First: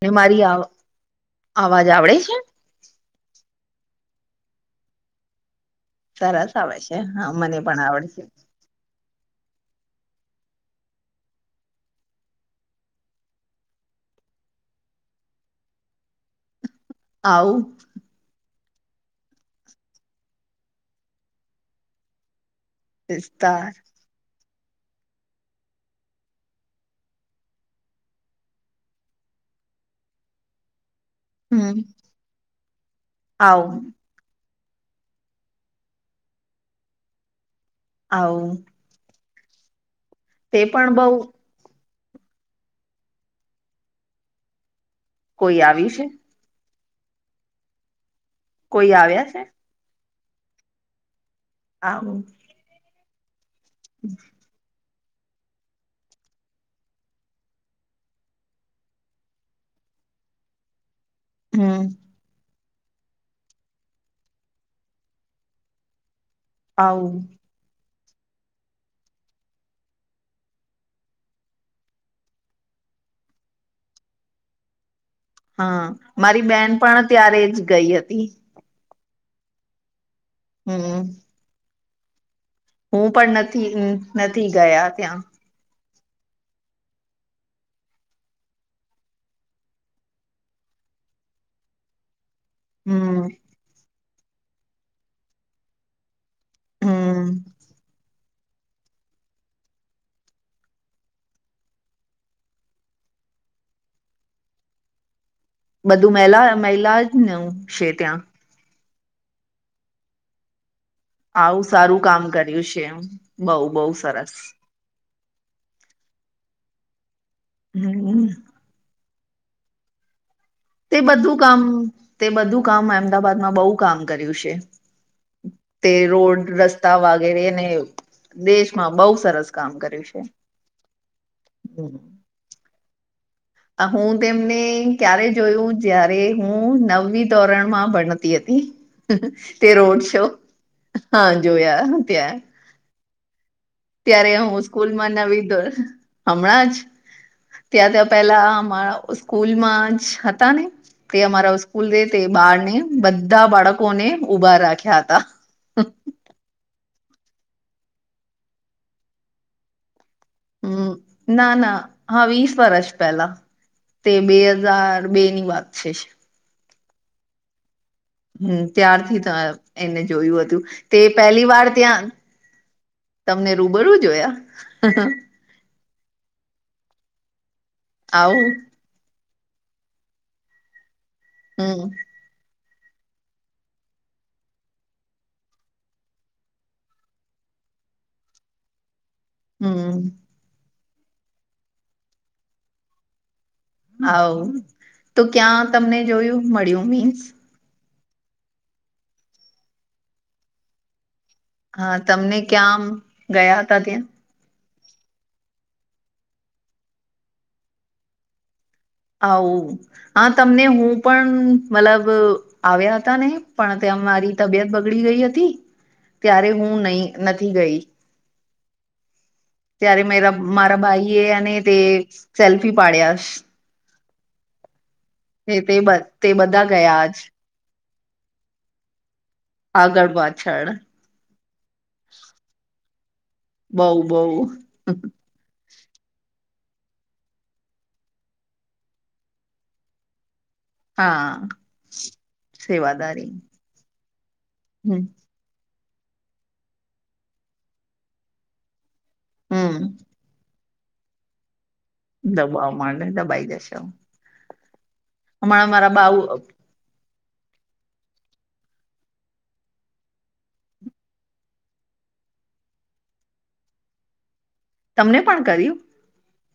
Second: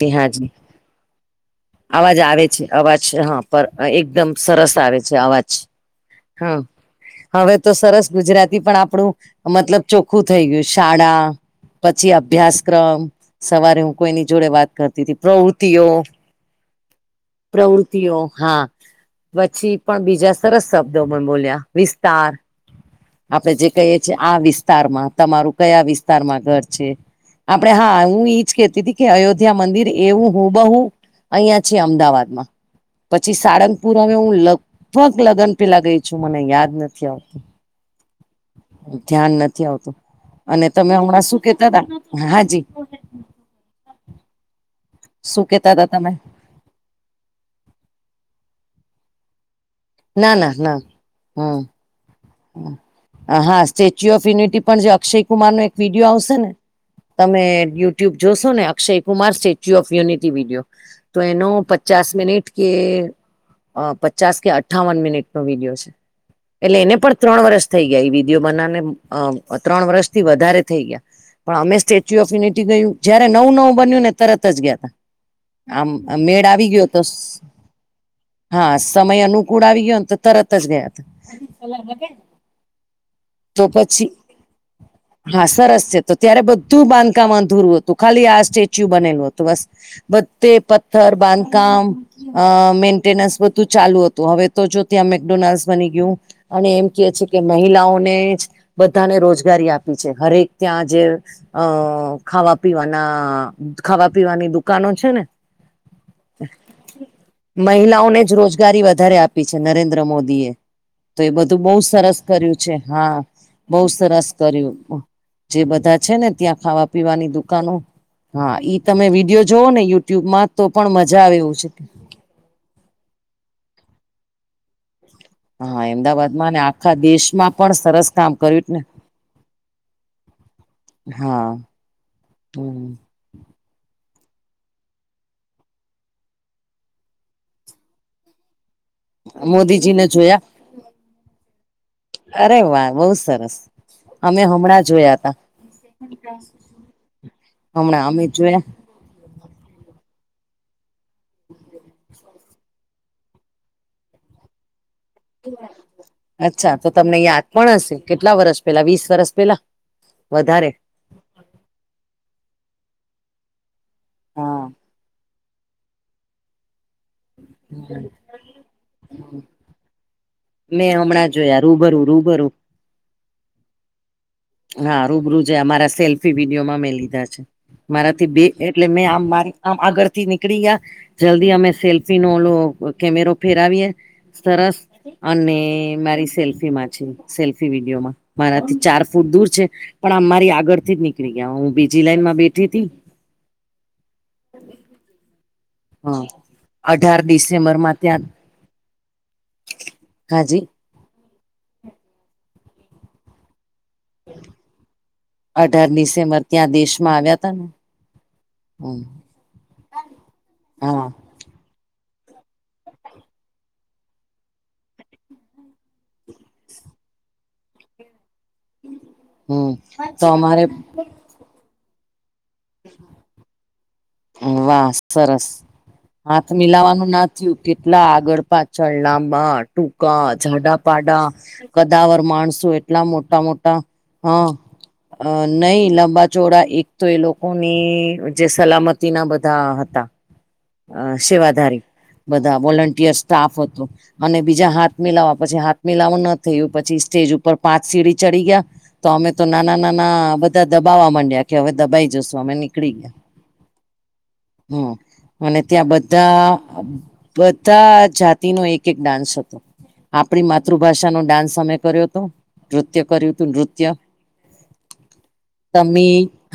અને જી હા મારી જી આવ અવાજ આવે છે અવાજ હા એકદમ સરસ આવે છે અવાજ સરસ આવે છે હા હવે મને તો પણ સરસ આવડે છે ગુજરાતી પણ આપણું મતલબ ચોખ્ખું થઈ ગયું શાળા પછી અભ્યાસક્રમ સવારે હું કોઈની જોડે વાત કરતી હતી પ્રવૃત્તિઓ આવું [unintelligible] ઓ હા પછી પણ બીજા સરસ શબ્દો પણ બોલ્યા વિસ્તાર આપડે જે વિસ્તાર કહીએ છીએ આ વિસ્તારમાં તમારું કયા વિસ્તારમાં ઘર છે આપડણે હા હું ઈજ કેતી હતી કે અયોધ્યા મંદિર એવું હું બહુ અહિયાં છે હમ અમદાવાદમાં પછી આવું સારંગપુર હ હું લગભગ લગ્ન પેલા ગઈ છું મને યાદ નથી આવતું હ ધ્યાન નથી આવતું અને પણ તમે બઉ હમણાં શું કેતા હતાા હાજી શું કોઈ કેતા હતાા આવ્યું છે તમે કોઈ આવ્યા છે ના ના ના હમ આ હા સ્ટેચ્યુ ઓફ યુનિટી પણ જે અક્ષય કુમાર નો એક વિડીિયો આવશે ને તમે યુટ્યુબ જોશો ને Akshay Kumar Statue of Unity video તો એનો હમ પચાસ મિટ કે પચાસ કે અઠ્ઠાવન મિનિટ નો વિડીિયો છે એટલે એને આવું પણ ત્રણ વર્ષ થઈ ગયા એ વિધયો બનાવને અ ત્રણ વર્ષ થી વધારે થઈ ગયા પણ અમે સ્ટેચ્યુ ઓફ યુનિટી ગયું જય નું નવું બન્યું ને તરત જ ગયા તા હા આમ મારી મેળ આવી બેન ગયો તો પણ ત્યારે જ ગઈ હતી હા સમય અનુકૂળ આવી ગયોને તો તરત જ ગયા હમ હું પણ તો નથી પછી નથી ગયા ત્યાં હા સરસ તો તો ત્યારે બધું બાંધકામમાં ધૂરવું હતું ખાલી આ સ્ટેચ્યુ બનેલું હતું બસ ભત્તે પથ્થર બાંધકામ અ હમ મેન્ટેનન્સ બધું ચાલુ હતું હવે તો જો ત્યાં મેકડોનાલ્ડ બની ગયું અને એમ કે છે હમ કે મહિલાઓને જ બધાને રોજગારી આપી છે હરેક ત્યાં જે અ ખાવા પીવાના ખાવા પીવાની દુકાનો છે ને. બધું મહિલા મહિલા જ ન છે ત્યાં. રજગારી વધારે આપી છે નરેન્દ્ર મોદી એ તો એ બધું આવું બહુ સારું સરસ કામ કર્યું છે હા બઉ બહુ બઉ સરસ કર જે બધા છે ને ત્યાં ખાવા પીવાની દુકાનો હમ હા ઈ તમે વિડીિયો જોવ ને યુટ્યુબમાં તો પણ તે મજા આવે બધું એું કામ છે તે બધું કામ અમદાબાદમાં બહુ કામ કર્યું છે હા તે અમદાવાદમાં રોડ ને આખા રસ્તા દેશમાં વાગેરેને પણ સરસ કામ કર્યું ને દેશમાં બહ સરસ કામ કર્યું છે હા હમ આ હું તેમને ક્યારે જોયું જય્યારે હું નવમ ધોરણમાં ભણતી હતી તે રોડ મોદીજીને શો જોયા હા જોયા ત આ અરે વાહ બહુ સરસ ત્યારે અમે હું હમણાં સ્કૂલ માં જોયા હતા નાવીધો હમણાં જ ત્યાં હમણાં ત્યાં અમે પેલા જોયા અમારા. સ્કૂલમાં જ હતા ને તે અમારા સ્કૂલ. બાર ને બધા બાળકોને ઉઊભા રાખ્યા હતા. અચ્છા તો તમને યાદ પણ હશે કેટલા વરસ પેલા વીસ વરસ પેલા. વધારે. હમ ના ના હા વીસ વર્ષ પહેલા તે બે હા હજાર બે ની વાત છે. હમ. હમ ત્યારથી એને જોયું હતું મેં તે હમણાં પહેલી જોયા વાર રૂબરૂ ત્યાં. રૂબરૂ તમને રૂબરું જોયા. હા રૂબરૂ છે મારા સેલ્ફી વિડીયોમાં મેં લીધા છે મારાથી બે. આવું એટલે મેં આમ મારી આમ આગળ થી નીકળી ગયા જલ્દી અમે હમ સેલ્ફી નો ઓ. કેમેરો ઓ ફેરાવી એ. સરસ અને મારી સેલ્ફી માં છે સેલ્ફી વિડીયોમાં મારાથી ચાર. ફૂટ દૂર છે પણ હમ આ મારી આગળ થી જ નીકળી ગયા હું બીજી લાઈનમાં બેઠી હતીથી. હા તો ક્યાં તમને જોયું મળ્યું મીન્સ. ચેમ્બર માં ત્યાં હાજી. હા તમને ક્યાં ગયા હતા ત્યાં. અઢાર ડિસેમ્બર ત્યાં દેશમાં આવ્યા હતા ને. હમ, આવું હા તમને હું હા પણ. મતલબ આવ્યા હતા ને પણ ત્યાં મારી તબિયત બગડી ગઈ હતી. ત્યારે હું નહી નથી ગઈ. હમ. ત્યારે તો મેરા અમારે મારા ભાઈ એ અને તે સેલ્ફી પાડ્યા. વાહ સરસ તે તે હાથ બધા ગયા મિલાવાનું આજ ના. કેટલા આગળ પાછળ નામાં આગળ ટૂંકા પાછળ જાડાપાડા. કદાવર માણસો એટલા મોટા મોટા બઉ બઉ હા. અ નહી લાંબા ચોળા એક તો એ લોકોની જે સલામતીના બધા હતા. અ હા સેવાધારી બધા વોલન્ટિયર સેવાદારી સ્ટાફ હતો અને બીજા હાથ હમ મિલાવા. પછી હાથ મિલાવ ન થયું પછી સ્ટેજ ઉપર પાંચ સીડી ચડી ગયા. તો અમે તો હમ નાના નાના બધા દબાવા માંડ્યા કે હવે દબાઈ. જશું અમે દબાવ નીકળી માં ગયા દબાઈ જશે. હમ અને હમણાં ત્યાં મારા બાઉ બધા. બધા જાતિનોો એક એક ડાન્સ હતો. આપણી માતૃભાષાનોો ડાન્સ અમે કર્યો હતો. નૃત્ય કર્યું હતું નૃત્ય. તમને પણ કર્યું.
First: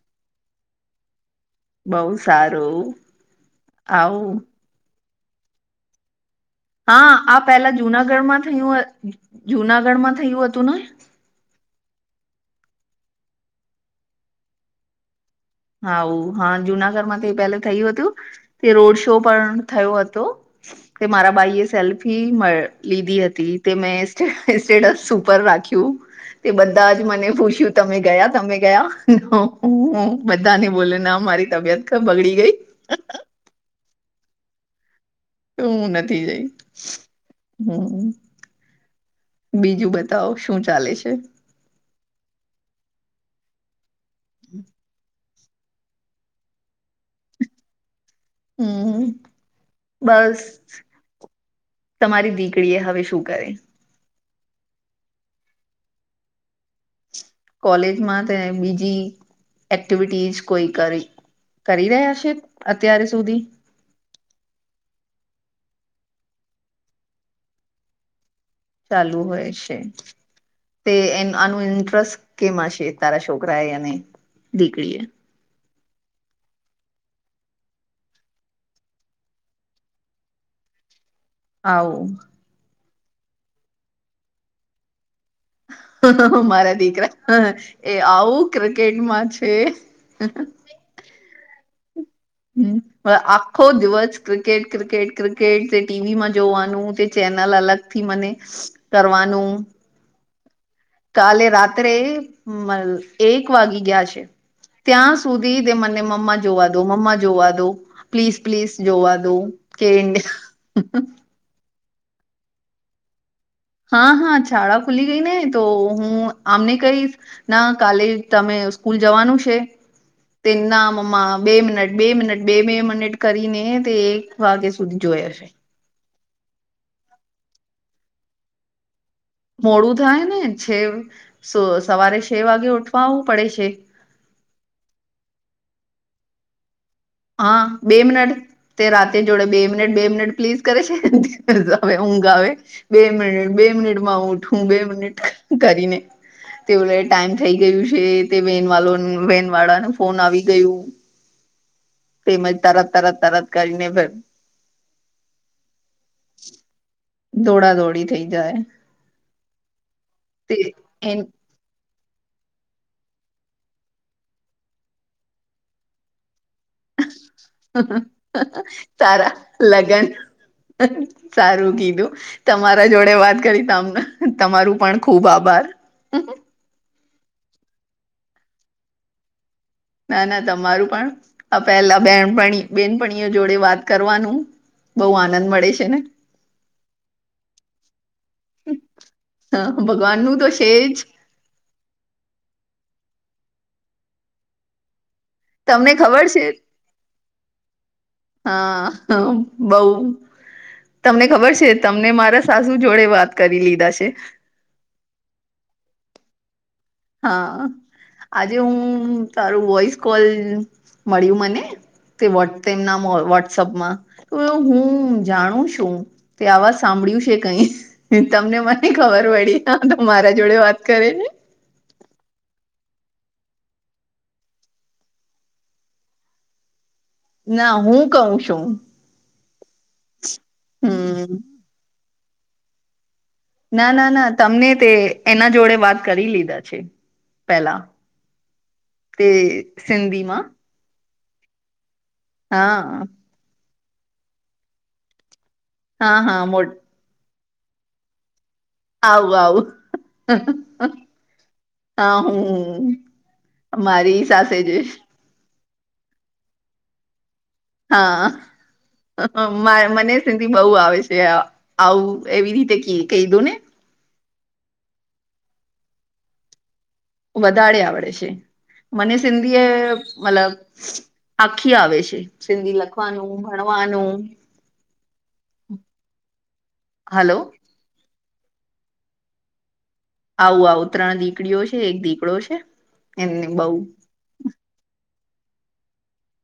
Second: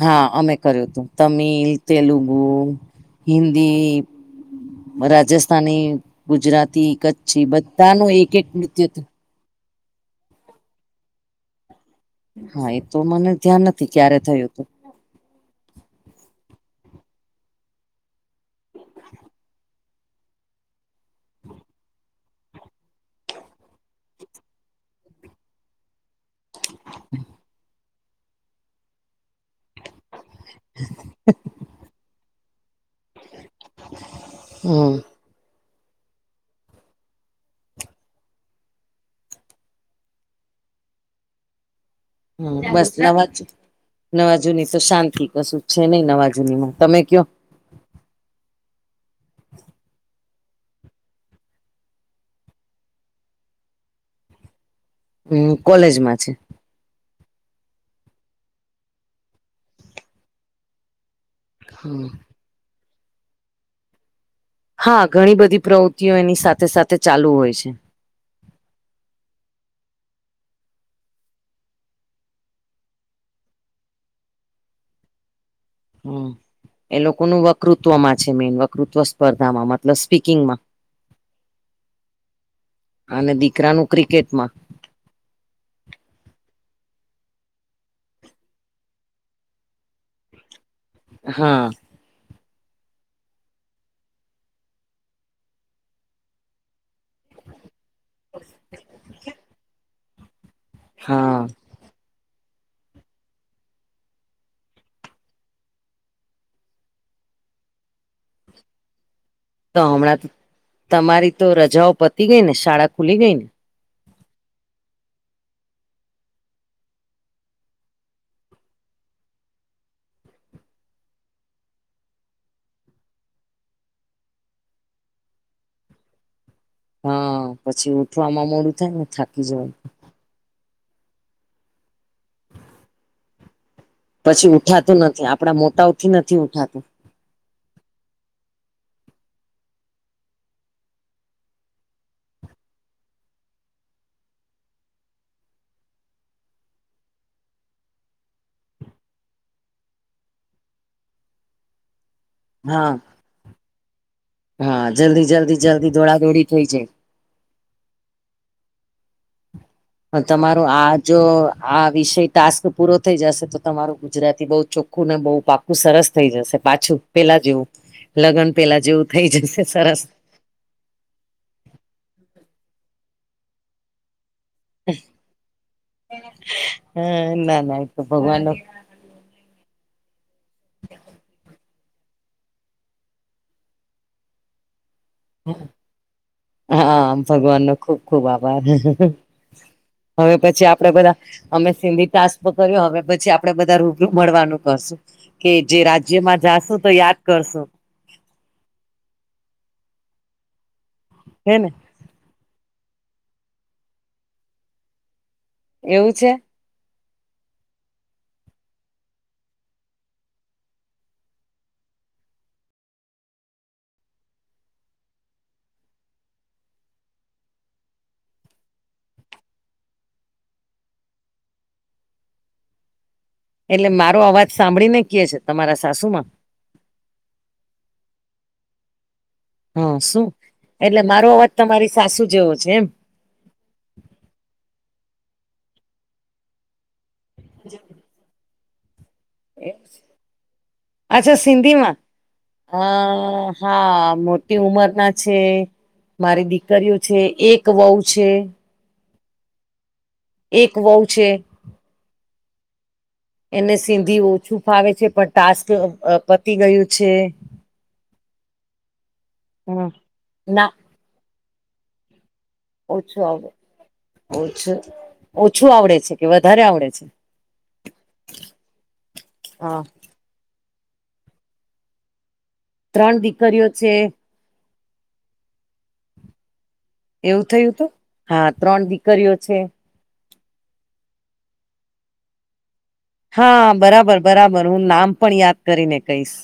હા અમે કર્યું હતું તમિલ બહુ તેલુગુ સારું હિ આવું રાજસ્થાની ગુજરાત હા આ પેલા જુનાગઢમાં હતું થયું જુનાગઢ માં થયું હતું ને હા એ તો મને ધ્યાન નથી ક્યારે થયું હતું. હાું હા જુનાગઢ માં તે પહેલે થયું હતું તે રોડ શો પણ થયો હતો. તે મારા બાઈ એ સેલ્ફી લીધી હતી તે મેં સ્ટેટસ સુપર રાખી. તે બધા જ મને પૂછ્યું તમે ગયા તમે ગયા. બધા ની બોલેને મારી તબિયત બગડી ગઈ. હમ. તો હું નથી જઈ હમ. બીજું બતાવો શું ચાલે છે. હમ બસ નવાજ નવા જુની તો શાંતિ કશું. છે નઈ નવાજુનીમાં તમે કયો. હમ બસ. તમારી દીકરી એ હવે શું કરે. હમ કોલેજમાં છે કોલેજમાં તે બીજી એક્ટિવિટીઝ કોઈ કરી કરી હમ રહ્યા છે અત્ય્યારે સુધી હા ઘણી બધી પ્રવૃત્તિઓ એની સાથે સાથે ચાલુ હોય છે ચાલુ હોય છે તે આનું ઇન્ટરેસ્ટ કેમ હશે તારા છોકરા એ અને દીકરી એ હમ એ લોકોનું વકતૃત્વમાં છે મેન વકૃત્વ સ્પર્ધામાં મતલબ સ્પીકિંગમાં હ અને દીકરાનું ક્રિકેટમાં મારા દીકરા એ આવું ક્રિકેટમાં છે હા હ આખો દિવસ ક્રિકેટ ક્રિકેટ ક્રિકેટ તે ટીવીમાં જોવાનું તે ચેનલ અલગ થી મને કરવાનું કાલે હા રાત્રે એક વાગી ગયા છે ત્યાં સુધી તે મને મમ્મા જોવા દો મમ્મા જોવા દો પ્લીઝ પ્લીઝ જોવા દઉ તો હમણાં તમારી તો રજાઓ પતી ગઈ ને શાળા ખુલી ગઈ ને હા હા શાળા ખુલી ગઈ ને તો હું આમને કઈ ના કાલે તમે સ્કૂલ જવાનું છે તે ના મમ્મા બે મિનટ બે મિનટ બે બે મિનિટ કરીને તે વાગ્યા સુધી જોઈ હશે હા પછી ઉઠવામાં મોડું થાય ને થા મોડું થાય ને છે સવારે છે વાગે ઉઠવાવું પડે છે પછી ઉઠાતું નથી આપણા મોટાઓથી નથી ઉઠાતું હા બે મિનટ તે રાતે જોડે બે મિનિટ બે મિનિટ પ્લીઝ કરે છે આવે ઊંઘ આવે બે મિનિટ બે મિનિટમાંું ઉઠું બે મિનિટ કરીને તે ઓ લ ટાઈમ થઈ ગયું છે તે વેન વા વન વાળા ન ફોન આવી ગયું તેજ તરત હા તરત તરત કરીને ફેર હા જલ્દી જલ્દી જલ્દી દોડા દોડી થઈ જાય દોડા દોડી થઈ જાય તે તમારોું આ એ જો આ વિષય ટાસ્ક પૂરો થઈ જશે તો તમારું ગુજરાતી બહઉ ચોખ્ખું ને બઉુ પાપ ું સરસ થઈ જશે પાછું પેલા જેવું લગ્ન પેલા જેવું થઈ સારા જશે સરસ લગન સારું કીધું તમારા જોડે વાત કરી તમને- - તમારું પણ ખુબ આભાર. હા ના નાત ભગવાન- - ના ના તમારું પણ આ પેલા બેન બેનપણીઓ જોડે વાત કરવાનું- - બહુ આનંદ મળે છે ને હામ ભગવાન નો ખુબ ખુબ આભાર ભગવાન હવે નું તો પછી છે આપડે જ બધા અમે સિંધી ટાસ્પ કર્યો હવે પછી આપડે બધા રૂબરૂ મળવાનું કશું કે જે તમને ખબર રાજ્યમાં છે જાશુ તો યાદ કરશો હા હ બઉ તમને ખબર હે છે ને તમને મારા સાસુ જોડે વાત કરી લીધા છે એવું છે હા આજે હું તારું વોઇસ કોલ મળ્યું મને તે તેમના વોટ્સઅપમાં તો હું જાણું છું તે આવાજ સાંભળ્યું છે કઈ તમને મને ખબર પડી તો મારા જોડે વાત કરે ને એટલે મારો અવાજ સાંભળી ને ક છે તમારા સાસુ માં ના હું કહું છું હા શું એટલે મારો હમ અવાજ તમારી સાસુ જેવો છે એમ? ના ના ના તમને તે એના જોડે વાત કરી લીધા છે. પેલા તે એમ. સધીમાં- - અચ્છા સિંધીમાં હ હા હા મોટી ઉમર ના છે- હા - હા મારી મો દીકરીઓ છે એક વહુ છે- - આવ આવ. એક વહુ છે હું એને મારી સિંધી સાસે ઓછું જે ભાવે છે પ- - ટાસ્ક પતી ગયું છે. હમ હા મને સિધી બહ ના આવે છે આવું એવી રીતે- - ઓછું આવડ ઓછું ઓછું આવડે છે કે વધારે આવડે છે? વધારે આવડે છે મને સિંધી એ હા મતલબ- - આખી આવે છે સિંધી ત્રણ લખવાનું દીકરીઓ છે ભણવાનું- - હલો એવું થયું હતું હા ત્રણ દીકરીઓ છે. આવું આવું ત્રણ દીકરીઓ છે એક દીકરો છે. એમને હા બઉ બરાબર બરાબર હું નામ પણ યાદ કરીને કહીશ.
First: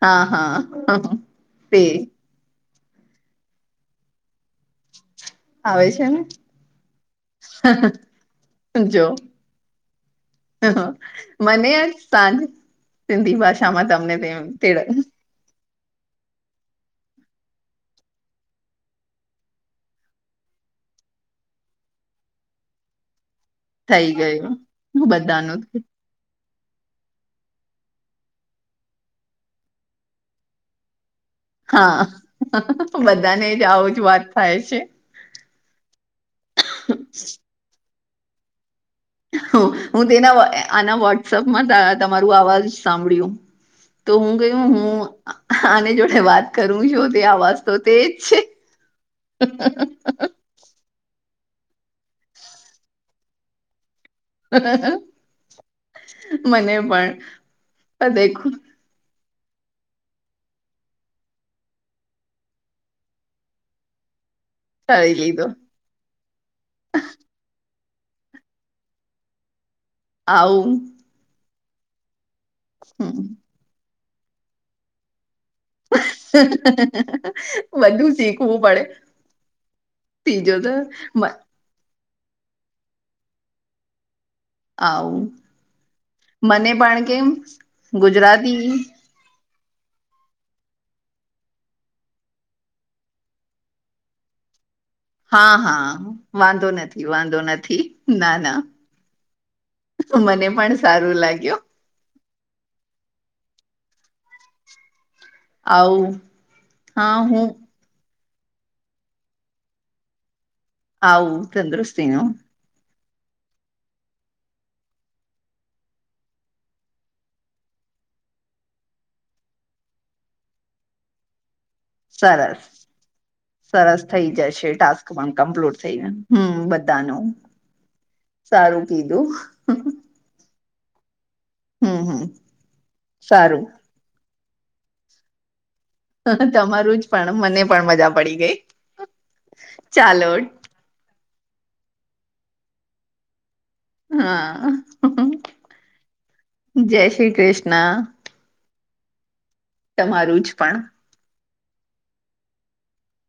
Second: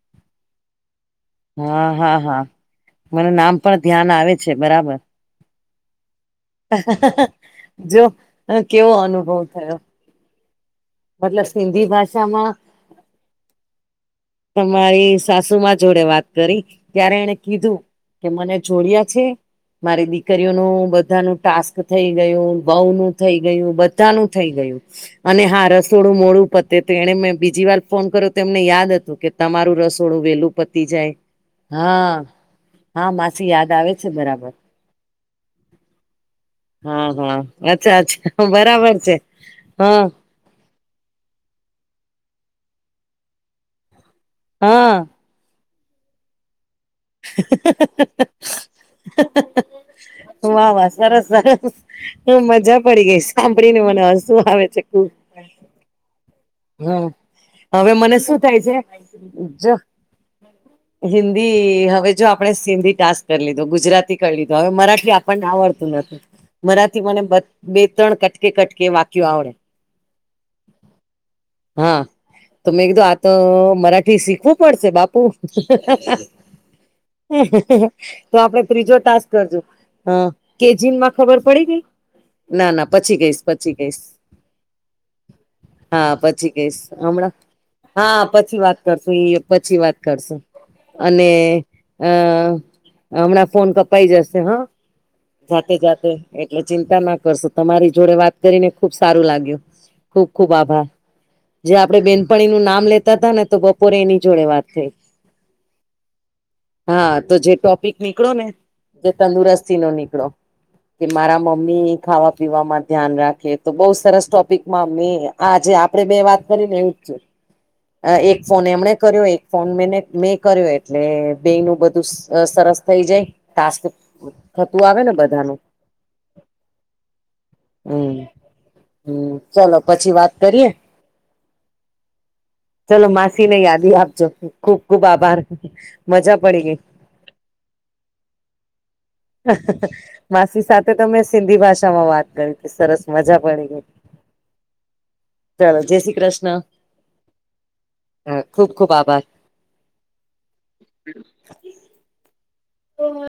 હા હા. તે હા હા હા મને નામ પણ ધ્યાન આવે છે બરાબર. આવે છે ને? જો કેવો અનુભવ થયો- - હા હા. મતલબ સિંધી ભાષામાં- સિંધી ભાષામાં તમને તે - તેડ તમારી સાસુ માં જોડે વાત- - કરી ત્યારે એને કીધું કે મને જોડયા છે. મારી દીકરીઓનું બધા ન ટાસ્ક થઈ ગયું બહું નું- - થઈ ગયું બધા નું થઈ ગયું અને હ રસ- - થોડું મોડું પતે તો એણે મેં બીજી વાર ફોન કરો તો એમને યાદ હતું કે તમારું રસોડું વેલું પતી જાય. હા હા બધાને માસી જ યાદ આવે આવું જ છે વાત બરાબર. થાય છે હા હા અચ્છા અચ્છા બરાબર છે. હા હું તેના આના વોટ્સઅપમાં તમારું અવાજ સાંભળ્યું. તો હું ગું હા હું આને જોડે વાત- - કરું જો તે આવાજ તો તેજ છે. વા વાહ સરસ સરસ હ મજા પડી ગઈ સાંભળી ને મને શું આવે છે. મને પણ હા હવે મને શું દેખો થાય છે? જો હિન્દી હવે જો આપણે સિંધી ટાસ્ક કરી લીધું ગુજરાતી- - ક લીધ હવે મરાઠ કરી આપણને લીધો આવડતું નથી. મરાથી મને બે ત્રણ કટકી કટકી વાક્યો આવડે. આવું હા તો મેં કીધું આ હમ. તો મરાઠી શીખવું પડશે બાપુ. બધું તો શીખવું આપડે પડે ત્રીજો ટાસ્ક કરજો? હા ત્રીજો તો કેજીનમાં મ- ખબર પડી ગઈ ના ના પછી કઈશ પછી કઈશ. આવ. હા પછી કઈશ હમણાં હા પછી ગુજરાતી વાત કરશું એ પછી વાત કરશું. અને અ હમણાં ફોન કપાઈ જશે હા. હા જાતે હા જાતે એટલે વાંધો ચિંતા નથી ના વાંધો કરશો નથી તમારી જોડે વાત ના ના કરીને ખુબ સારું લાગ્યું. ખૂબ ખૂબ આભાર. લાગ્યો? જે આપડે બેનપણી નું નામ લેતા હતા ને તો બપોરે એની જોડે વાત થઈ. આવું હા તો જે ટોપ પીક નીકળો ને જે તંદુરસ્તી નો નીકળો કે આવું મારા મમ્મી તંદુરસ્તીનું ખાવા પીવા માટે ધ્યાન રાખીએ તો બઉુ સરસ ટોપિકમાં અમે આજે આપે બે વાત કરી ને એવું જ છે એક ફોન એમણે કર્યો એક ફોન મે મેં કર્યો એટલે બે ન બધું સરસ થઈ જાય ટાસ્ક સરસ થઈ જશે થતું આવે ટાસ્ક ને પણ બધાનું કમ્પ્લીટ થઈ જશે. હમ બધા ન હમ હમ ચલોો પછી વાત કરીએ હમ હમ. ચલો માસી ને સારું યાદી આપજો ખુબ ખુબ આભાર. મજા પડી ગઈ તમારું જ પણ મને પણ મજા પડી ગઈ ચાલો માસી સાથે તમે સિંધી ભાષામાં વાત કરી હતી સરસ મજા પડી ગઈ હા ચલો જય શ્રી જય શ્રી કૃષ્ણ અ ખૂબ ખૂબ આભાર તમારું જ પણ બ [inaudible] બહોત.